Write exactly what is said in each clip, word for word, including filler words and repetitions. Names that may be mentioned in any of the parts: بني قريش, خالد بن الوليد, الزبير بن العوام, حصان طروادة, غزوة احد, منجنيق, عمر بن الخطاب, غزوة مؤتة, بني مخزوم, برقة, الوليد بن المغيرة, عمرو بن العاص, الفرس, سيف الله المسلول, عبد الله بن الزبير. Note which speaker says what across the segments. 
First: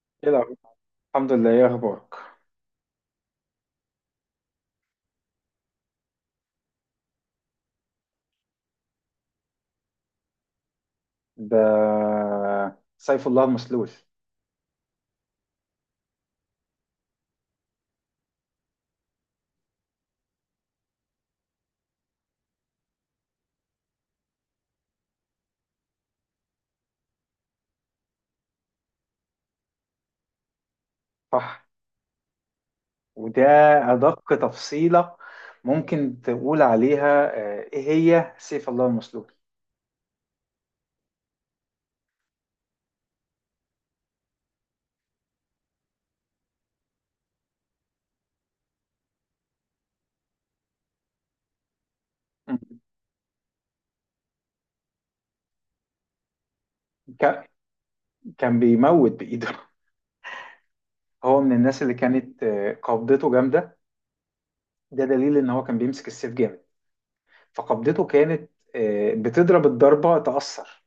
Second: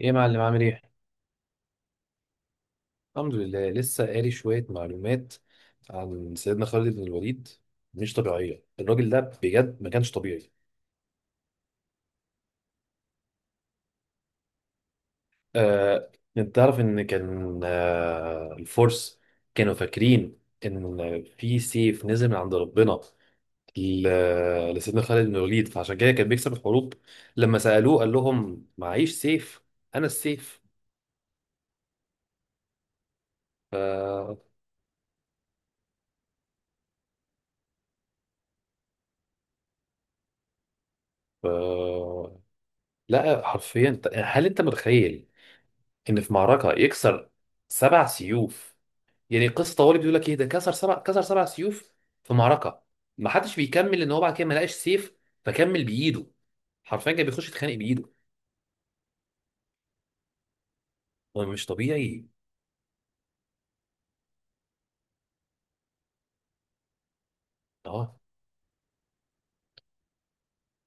Speaker 1: ايه يا
Speaker 2: ايه
Speaker 1: معلم، عامل
Speaker 2: الأخبار؟
Speaker 1: ايه؟
Speaker 2: الحمد لله، ايه اخبارك.
Speaker 1: الحمد لله، لسه قاري شوية معلومات عن سيدنا خالد بن الوليد. مش طبيعية الراجل ده بجد، ما كانش طبيعي.
Speaker 2: ده سيف الله المسلول.
Speaker 1: آه، انت تعرف ان كان آه، الفرس كانوا فاكرين ان في سيف نزل من عند ربنا ل- لسيدنا خالد بن الوليد، فعشان كده كان بيكسب الحروب. لما سألوه قال لهم معيش سيف، انا السيف.
Speaker 2: صح. وده ادق
Speaker 1: ف...
Speaker 2: تفصيلة ممكن تقول عليها، آه، ايه هي سيف الله المسلول؟
Speaker 1: ف... لا، حرفيا هل انت متخيل ان في معركه يكسر سبع سيوف؟ يعني قصه طوالي بيقول لك ايه ده، كسر سبع كسر سبع سيوف في
Speaker 2: مم.
Speaker 1: معركه. ما حدش بيكمل ان هو بعد كده ما لقاش سيف فكمل بايده، حرفيا كان بيخش
Speaker 2: ك-
Speaker 1: يتخانق بايده.
Speaker 2: كان بيموت بايده هو
Speaker 1: هو
Speaker 2: من
Speaker 1: مش
Speaker 2: الناس اللي
Speaker 1: طبيعي.
Speaker 2: كانت آه، قبضته جامدة. ده دليل ان هو كان بيمسك السيف جامد، فقبضته
Speaker 1: اه،
Speaker 2: كانت آه، بتضرب الضربة تأثر.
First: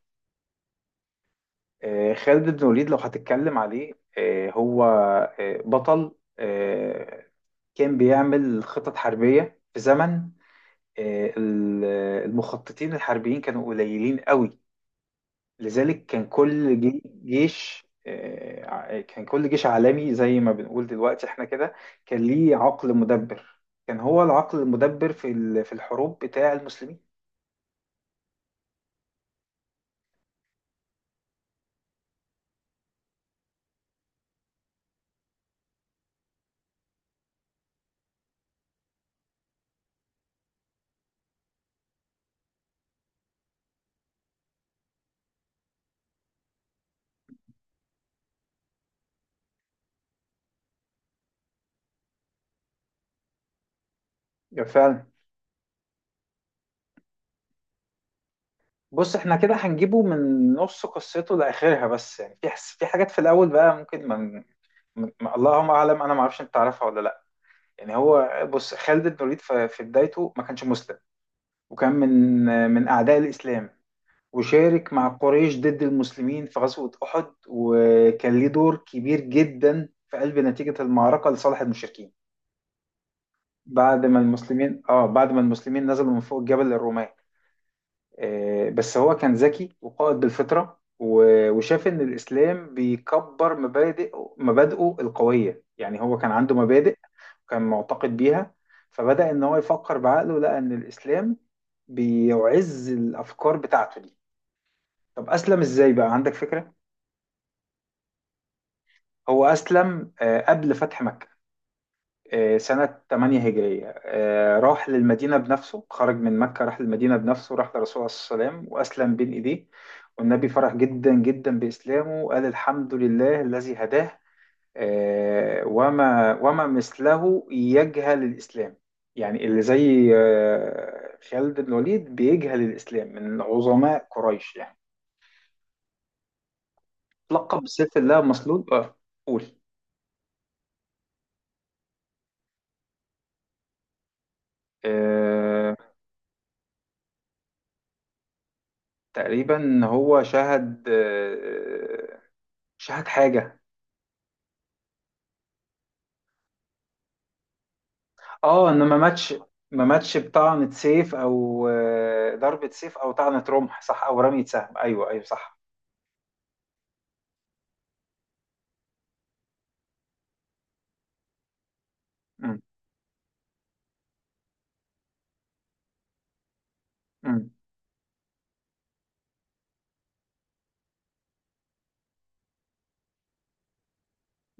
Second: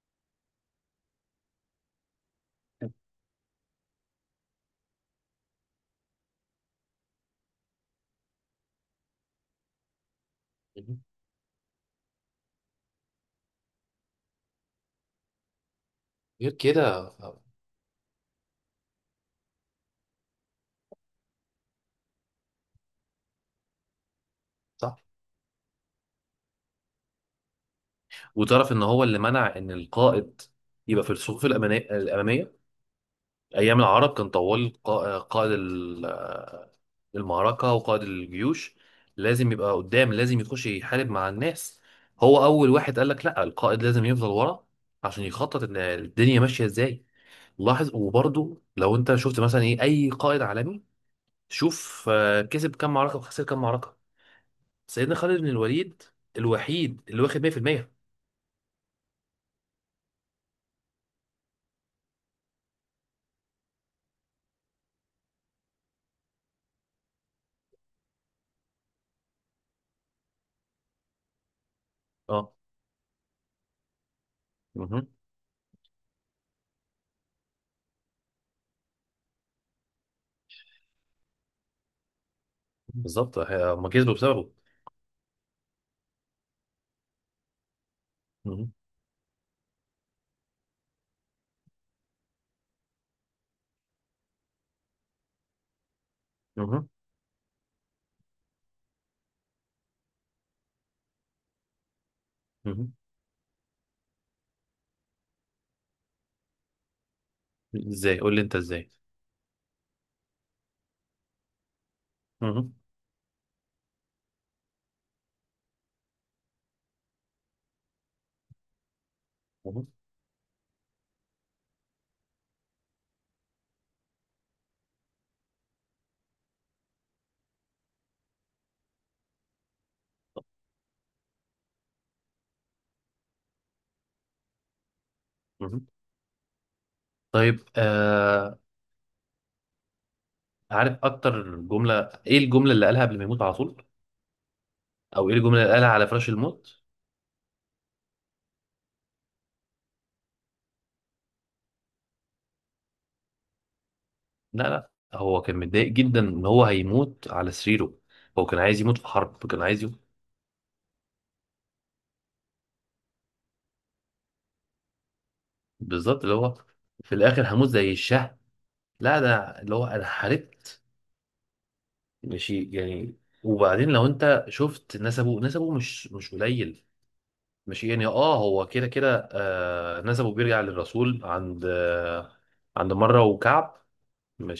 Speaker 2: آه، خالد بن وليد لو هتتكلم عليه، آه، هو آه، بطل. آه، كان بيعمل خطط حربية في زمن آه، ال- المخططين الحربيين كانوا قليلين قوي. لذلك كان
Speaker 1: غير
Speaker 2: كل جي-
Speaker 1: كده.
Speaker 2: جيش، آه، ع- كان كل جيش عالمي زي ما بنقول دلوقتي احنا كده. كان ليه عقل مدبر. كان هو العقل
Speaker 1: صح،
Speaker 2: المدبر في ال- في الحروب بتاع المسلمين.
Speaker 1: وتعرف ان هو اللي منع ان القائد يبقى في الصفوف الأمانا- الاماميه. أيام العرب كان طوال قا- قائد ال- المعركة وقائد الجيوش لازم يبقى قدام، لازم يخش يحارب مع الناس. هو أول واحد قال لك لا، القائد لازم يفضل ورا عشان يخطط إن الدنيا ماشية إزاي. لاحظ، وبرضه لو أنت شفت مثلا إيه، أي قائد عالمي شوف آه، كسب كام معركة وخسر كام معركة.
Speaker 2: يعني فعلا.
Speaker 1: سيدنا خالد بن الوليد الوحيد اللي واخد ميه في الميه.
Speaker 2: بص، احنا كده هنجيبه من نص قصته لاخرها، بس يعني في حس، في حاجات في الاول بقى ممكن ما ما- اللهم اعلم، انا ما اعرفش انت تعرفها ولا لا. يعني هو، بص، خالد بن الوليد في في بدايته ما كانش مسلم، وكان من
Speaker 1: اه.
Speaker 2: من اعداء الاسلام. وشارك
Speaker 1: مهم.
Speaker 2: مع قريش ضد المسلمين في غزوة احد، وكان ليه دور كبير جدا في قلب نتيجة المعركة لصالح المشركين
Speaker 1: بالظبط هم
Speaker 2: بعد
Speaker 1: كسبوا
Speaker 2: ما
Speaker 1: بسببه.
Speaker 2: المسلمين اه بعد ما المسلمين نزلوا من فوق الجبل للرومان. آه،
Speaker 1: مهم.
Speaker 2: بس هو كان ذكي وقائد بالفطرة و- وشاف إن الإسلام بيكبر مبادئ مبادئه القوية. يعني هو كان عنده
Speaker 1: مهم.
Speaker 2: مبادئ وكان معتقد بيها. فبدأ إن هو يفكر بعقله، لقى إن الإسلام بيعز
Speaker 1: مهم.
Speaker 2: الأفكار بتاعته دي. طب أسلم إزاي بقى، عندك فكرة؟
Speaker 1: ازاي، قول لي انت ازاي.
Speaker 2: هو أسلم آه، قبل فتح مكة، آه، سنة ثمانية هجرية. آه، راح للمدينة بنفسه، خرج من مكة، راح للمدينة بنفسه، راح للرسول عليه الصلاة والسلام وأسلم بين إيديه.
Speaker 1: مهم.
Speaker 2: والنبي فرح جدا جدا بإسلامه، وقال: الحمد لله الذي هداه. آه، وما وما مثله يجهل الإسلام. يعني اللي زي آه، خالد بن الوليد بيجهل الإسلام من عظماء قريش يعني.
Speaker 1: مهم. طيب.
Speaker 2: لقب بسيف الله
Speaker 1: آه
Speaker 2: مسلول. اه، قول.
Speaker 1: عارف اكتر جمله، ايه الجمله اللي قالها قبل ما يموت على طول؟ او ايه الجمله اللي
Speaker 2: آه،
Speaker 1: قالها على فراش الموت؟
Speaker 2: تقريبا هو شهد، آه، مش هات حاجة.
Speaker 1: لا لا، هو كان متضايق جدا ان هو هيموت على سريره. هو كان
Speaker 2: اه،
Speaker 1: عايز
Speaker 2: انه ما
Speaker 1: يموت في
Speaker 2: ماتش.
Speaker 1: حرب، كان عايز
Speaker 2: ما
Speaker 1: يموت.
Speaker 2: ماتش بطعنة سيف او آه، ضربة سيف او طعنة رمح، صح، او رمية سهم. ايوه، ايوه، صح.
Speaker 1: بالظبط، اللي هو في الاخر هموت زي الشهم، لا ده اللي هو انا حاربت.
Speaker 2: مم.
Speaker 1: ماشي يعني. وبعدين لو انت شفت نسبه، نسبه مش مش قليل.
Speaker 2: مم.
Speaker 1: ماشي يعني، اه هو كده كده، آه نسبه بيرجع للرسول عند آه عند مره وكعب.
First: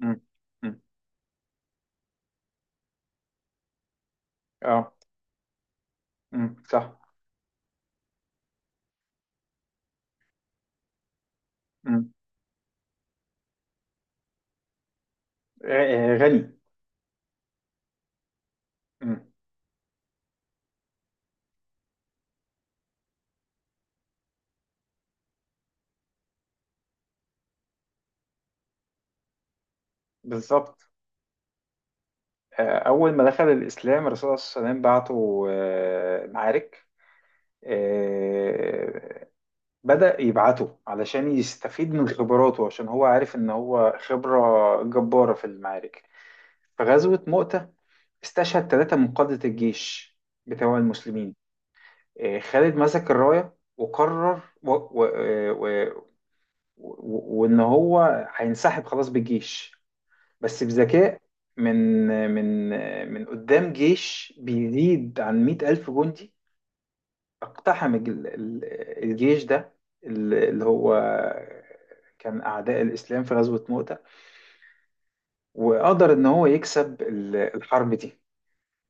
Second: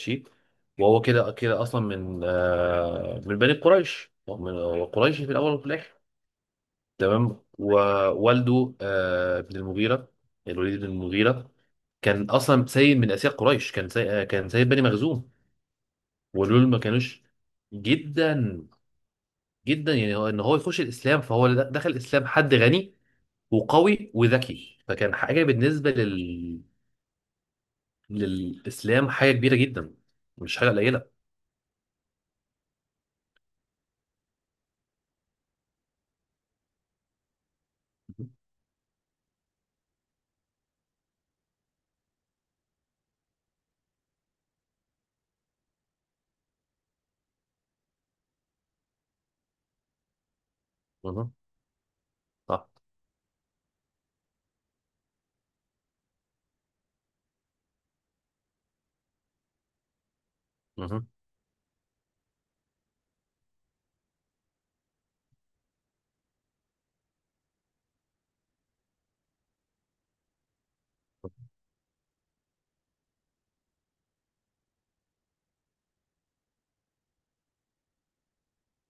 Speaker 2: مم. مم.
Speaker 1: وهو كده كده اصلا من آه، من بني قريش، هو من هو
Speaker 2: اه.
Speaker 1: قريشي في الاول وفي الاخر.
Speaker 2: مم. صح.
Speaker 1: تمام، ووالده آه، ابن المغيره، الوليد بن المغيره،
Speaker 2: مم.
Speaker 1: كان اصلا سيد من اسياد قريش، كان سيد آه، كان سيد بني مخزوم.
Speaker 2: غ- غني.
Speaker 1: ودول ما كانوش جدا
Speaker 2: مم.
Speaker 1: جدا يعني، هو ان هو يخش الاسلام، فهو د- دخل الاسلام حد غني وقوي وذكي، فكان حاجه بالنسبه لل... للاسلام، حاجه كبيره جدا، مش حاجه
Speaker 2: بالظبط.
Speaker 1: قليله.
Speaker 2: آه، اول ما دخل الاسلام الرسول صلى الله عليه وسلم بعته آه، معارك. آه، بدأ يبعته علشان يستفيد من خبراته، عشان هو عارف ان هو خبرة جبارة في المعارك. في غزوة مؤتة استشهد ثلاثة من قادة الجيش بتوع
Speaker 1: مهم.
Speaker 2: المسلمين. آه،
Speaker 1: صح.
Speaker 2: خالد مسك الراية وقرر و... و... آه، و... و... وإن هو هينسحب خلاص بالجيش، بس
Speaker 1: مهم.
Speaker 2: بذكاء. من من آه، من قدام جيش بيزيد عن مئة ألف جندي، اقتحم ال- ال- الجيش ده، ال- اللي هو كان أعداء الإسلام في غزوة مؤتة. وقدر إن هو يكسب ال- الحرب دي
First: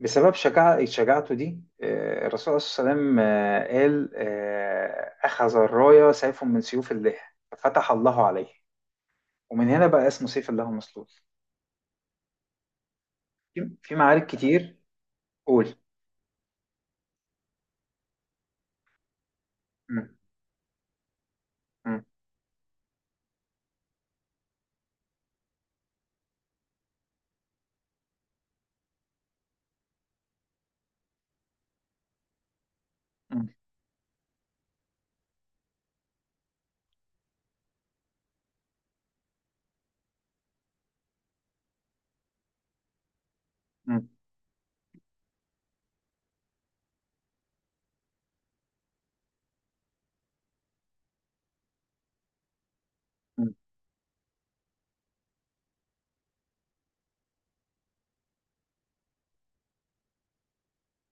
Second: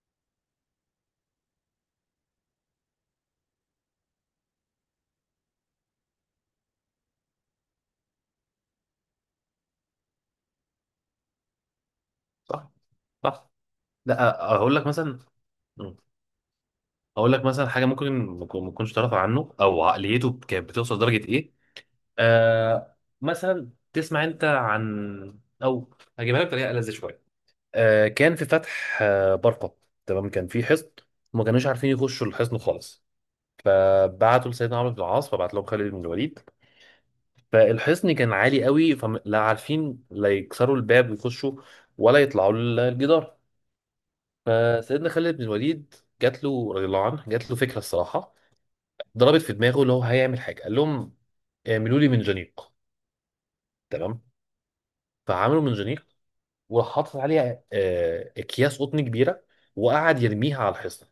Speaker 2: بسبب شجاع شجاعته دي. آه، الرسول عليه الصلاة والسلام، آه، قال آه، أخذ الراية سيف من سيوف الله، ففتح الله عليه. ومن هنا بقى اسمه سيف الله مسلول.
Speaker 1: صح. صح.
Speaker 2: في في معارك
Speaker 1: لا اقول
Speaker 2: كتير.
Speaker 1: لك مثلا،
Speaker 2: قول.
Speaker 1: اقول لك مثلا حاجه ممكن ما تكون- ما تكونش تعرف عنه، او
Speaker 2: مم.
Speaker 1: عقليته كانت بتوصل لدرجه ايه.
Speaker 2: مم.
Speaker 1: آه مثلا تسمع انت عن، او هجيبها لك بطريقه ألذ شويه. آه كان في فتح آه برقه، تمام. كان في حصن وما كانوش عارفين يخشوا الحصن خالص.
Speaker 2: مم.
Speaker 1: آه بعتوا لسيدنا عمرو بن العاص، فبعت لهم خالد بن الوليد. فالحصن كان عالي قوي، فلا عارفين لا يكسروا الباب ويخشوا ولا يطلعوا الجدار.
Speaker 2: مم.
Speaker 1: فسيدنا خالد بن الوليد جات له رضي الله عنه، جات له فكره، الصراحه ضربت في دماغه اللي هو هيعمل حاجه. قال لهم آه، اعملوا لي منجنيق.
Speaker 2: مم.
Speaker 1: تمام، فعملوا منجنيق، وراح حاطط عليه آه، اكياس قطن كبيره، وقعد يرميها على الحصن،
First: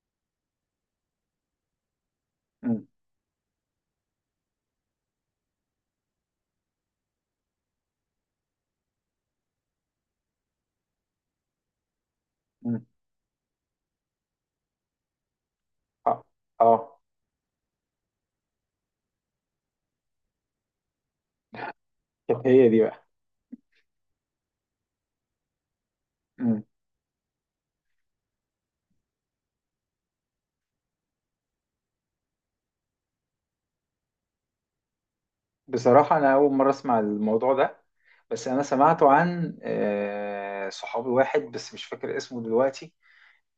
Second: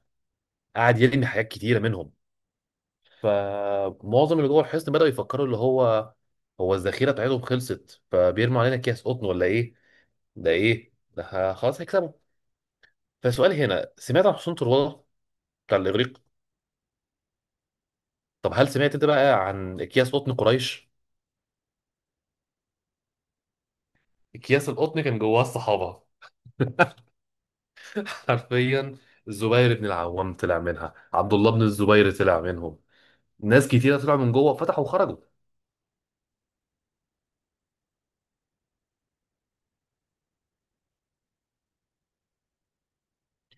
Speaker 1: قعد يرمي حاجات كتيره منهم.
Speaker 2: مم.
Speaker 1: فمعظم اللي جوه الحصن بداوا يفكروا اللي هو، هو الذخيره بتاعتهم خلصت فبيرموا علينا اكياس قطن ولا ايه، ده ايه ده، ه- خلاص هيكسبوا.
Speaker 2: مم.
Speaker 1: فسؤال هنا، سمعت عن حصان طروادة بتاع الاغريق؟
Speaker 2: اه. اه.
Speaker 1: طب هل سمعت انت بقى عن اكياس قطن قريش؟
Speaker 2: كانت هي دي بقى.
Speaker 1: اكياس القطن كان جواه الصحابه.
Speaker 2: مم.
Speaker 1: حرفيا الزبير بن العوام طلع منها، عبد الله بن الزبير طلع منهم، ناس كتيره طلعوا من جوه فتحوا وخرجوا.
Speaker 2: بصراحة أنا أول مرة أسمع الموضوع ده، بس أنا سمعته عن آه، صحابي واحد بس، مش فاكر اسمه دلوقتي.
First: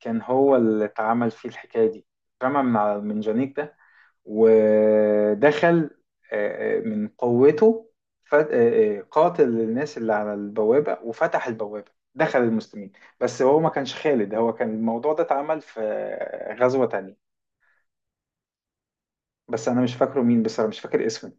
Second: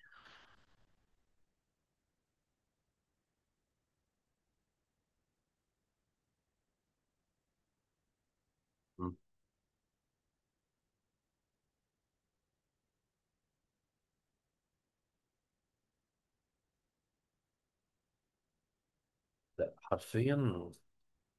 Speaker 2: كان هو اللي اتعمل فيه الحكاية دي، اترمى من على المنجنيك ده ودخل، آه، آه، من قوته، ف- آه، آه،
Speaker 1: مم.
Speaker 2: قاتل الناس اللي على البوابة وفتح البوابة دخل المسلمين. بس هو ما كانش خالد، هو كان الموضوع ده اتعمل في آه، غزوة تانية. بس
Speaker 1: لا
Speaker 2: أنا مش فاكره
Speaker 1: حرفيا.
Speaker 2: مين، بصراحة مش فاكر اسمه.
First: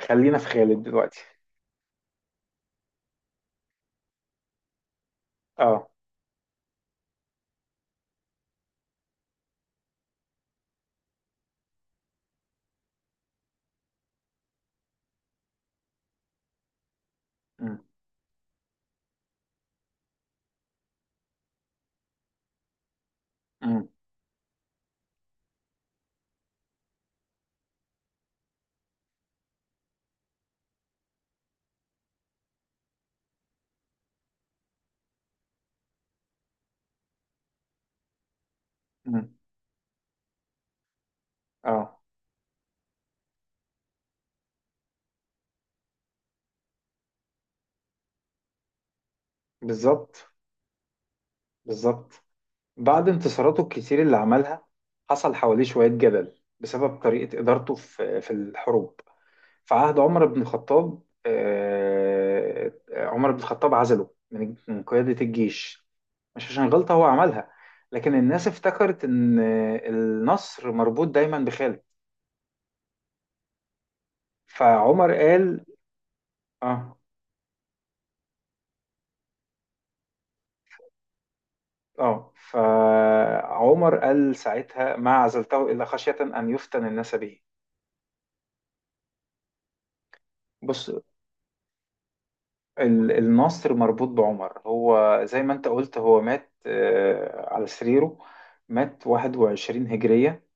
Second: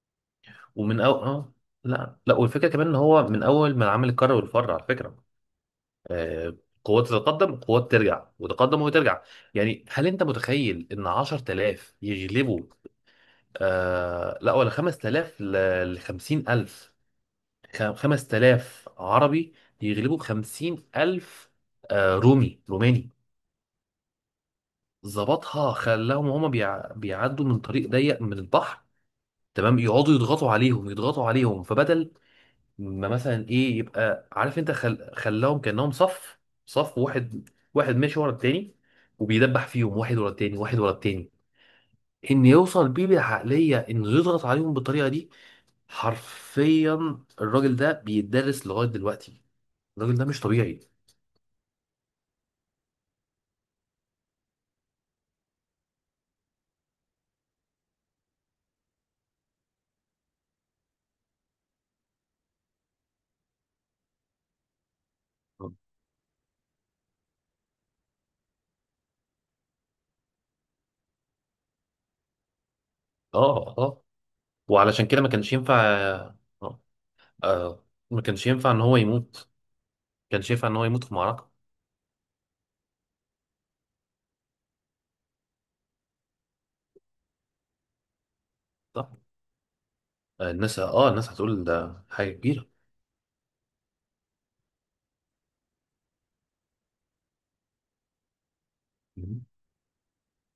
Speaker 2: خلينا في خالد
Speaker 1: ومن
Speaker 2: دلوقتي.
Speaker 1: أول اه، لا لا، والفكره كمان ان هو من اول ما العمل الكر والفر على فكره.
Speaker 2: اه.
Speaker 1: آه قوات تتقدم، قوات ترجع، وتقدم وترجع. يعني هل انت متخيل ان عشر تلاف يغلبوا؟ آه لا، ولا خمسة آلاف ل خمسين الف،
Speaker 2: أمم.
Speaker 1: خ- خمس تلاف عربي يغلبوا خمسين الف آه، رومي روماني.
Speaker 2: أمم.
Speaker 1: ظبطها، خلاهم هما بيع... بيعدوا من طريق ضيق من البحر. تمام، يقعدوا يضغطوا عليهم يضغطوا عليهم، فبدل ما مثلا ايه يبقى عارف انت، خل... خلاهم كأنهم صف صف واحد واحد ماشي ورا التاني،
Speaker 2: أمم.
Speaker 1: وبيدبح فيهم واحد ورا التاني واحد ورا التاني،
Speaker 2: اه.
Speaker 1: ان يوصل بيه بالعقلية انه يضغط عليهم بالطريقة دي. حرفيا الراجل ده بيتدرس لغاية دلوقتي، الراجل
Speaker 2: بالظبط.
Speaker 1: ده مش طبيعي.
Speaker 2: بالظبط. بعد انتصاراته الكتير اللي عملها حصل حواليه شوية جدل بسبب طريقة إدارته في في الحروب في عهد عمر بن الخطاب. آه، عمر بن الخطاب عزله من من قيادة الجيش، مش عشان غلطة هو عملها، لكن الناس افتكرت إن النصر مربوط دايما بخالد.
Speaker 1: اه اه، وعلشان
Speaker 2: فعمر
Speaker 1: كده ما كانش
Speaker 2: قال
Speaker 1: ينفع. آه.
Speaker 2: آه
Speaker 1: آه، ما كانش ينفع ان هو يموت، ما كانش ينفع ان هو يموت في معركه.
Speaker 2: آه فعمر قال ساعتها: ما عزلته إلا خشية أن يفتن الناس به.
Speaker 1: صح. آه، الناس
Speaker 2: بص،
Speaker 1: اه الناس هتقول ده حاجه كبيره.
Speaker 2: ال- النصر مربوط بعمر. هو زي ما انت قلت، هو مات آه، على سريره. مات
Speaker 1: مم.
Speaker 2: واحد وعشرين هجرية،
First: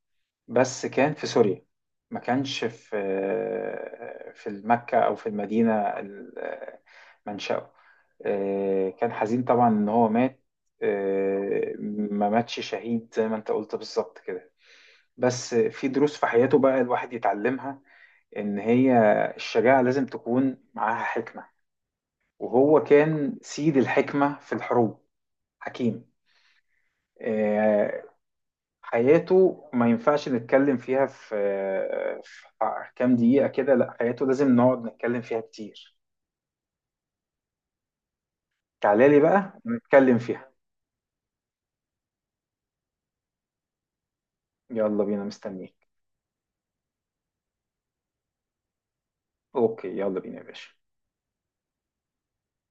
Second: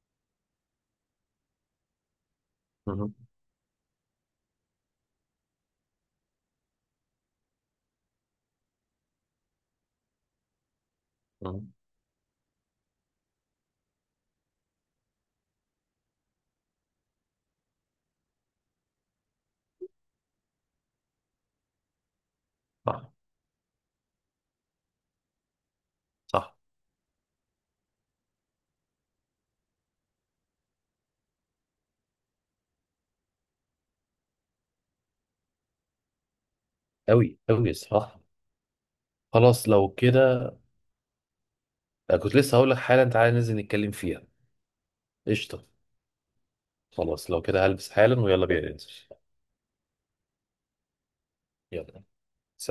Speaker 2: بس كان في سوريا، ما كانش في
Speaker 1: مم.
Speaker 2: آه، في مكة أو في المدينة. ال- آه، منشأه. آه، كان حزين طبعا إن هو مات.
Speaker 1: مم.
Speaker 2: آه، ما ماتش شهيد زي ما انت قلت بالظبط كده. بس في دروس في حياته بقى الواحد يتعلمها. إن هي الشجاعة لازم تكون معاها حكمة، وهو
Speaker 1: صح
Speaker 2: كان سيد الحكمة في الحروب. حكيم.
Speaker 1: صح،
Speaker 2: آه، حياته ما ينفعش نتكلم فيها في آه، في كام دقيقة كده، لا، حياته لازم نقعد نتكلم فيها كتير.
Speaker 1: قوي قوي، صح.
Speaker 2: تعالى لي بقى
Speaker 1: خلاص لو
Speaker 2: نتكلم فيها.
Speaker 1: كده، آه، كنت لسه هقول لك حالا، تعالى ننزل نتكلم فيها.
Speaker 2: يلا بينا،
Speaker 1: قشطه،
Speaker 2: مستنيك.
Speaker 1: خلاص لو كده هلبس حالا ويلا بينا ننزل.
Speaker 2: اوكي، يلا بينا يا باشا.
Speaker 1: يلا.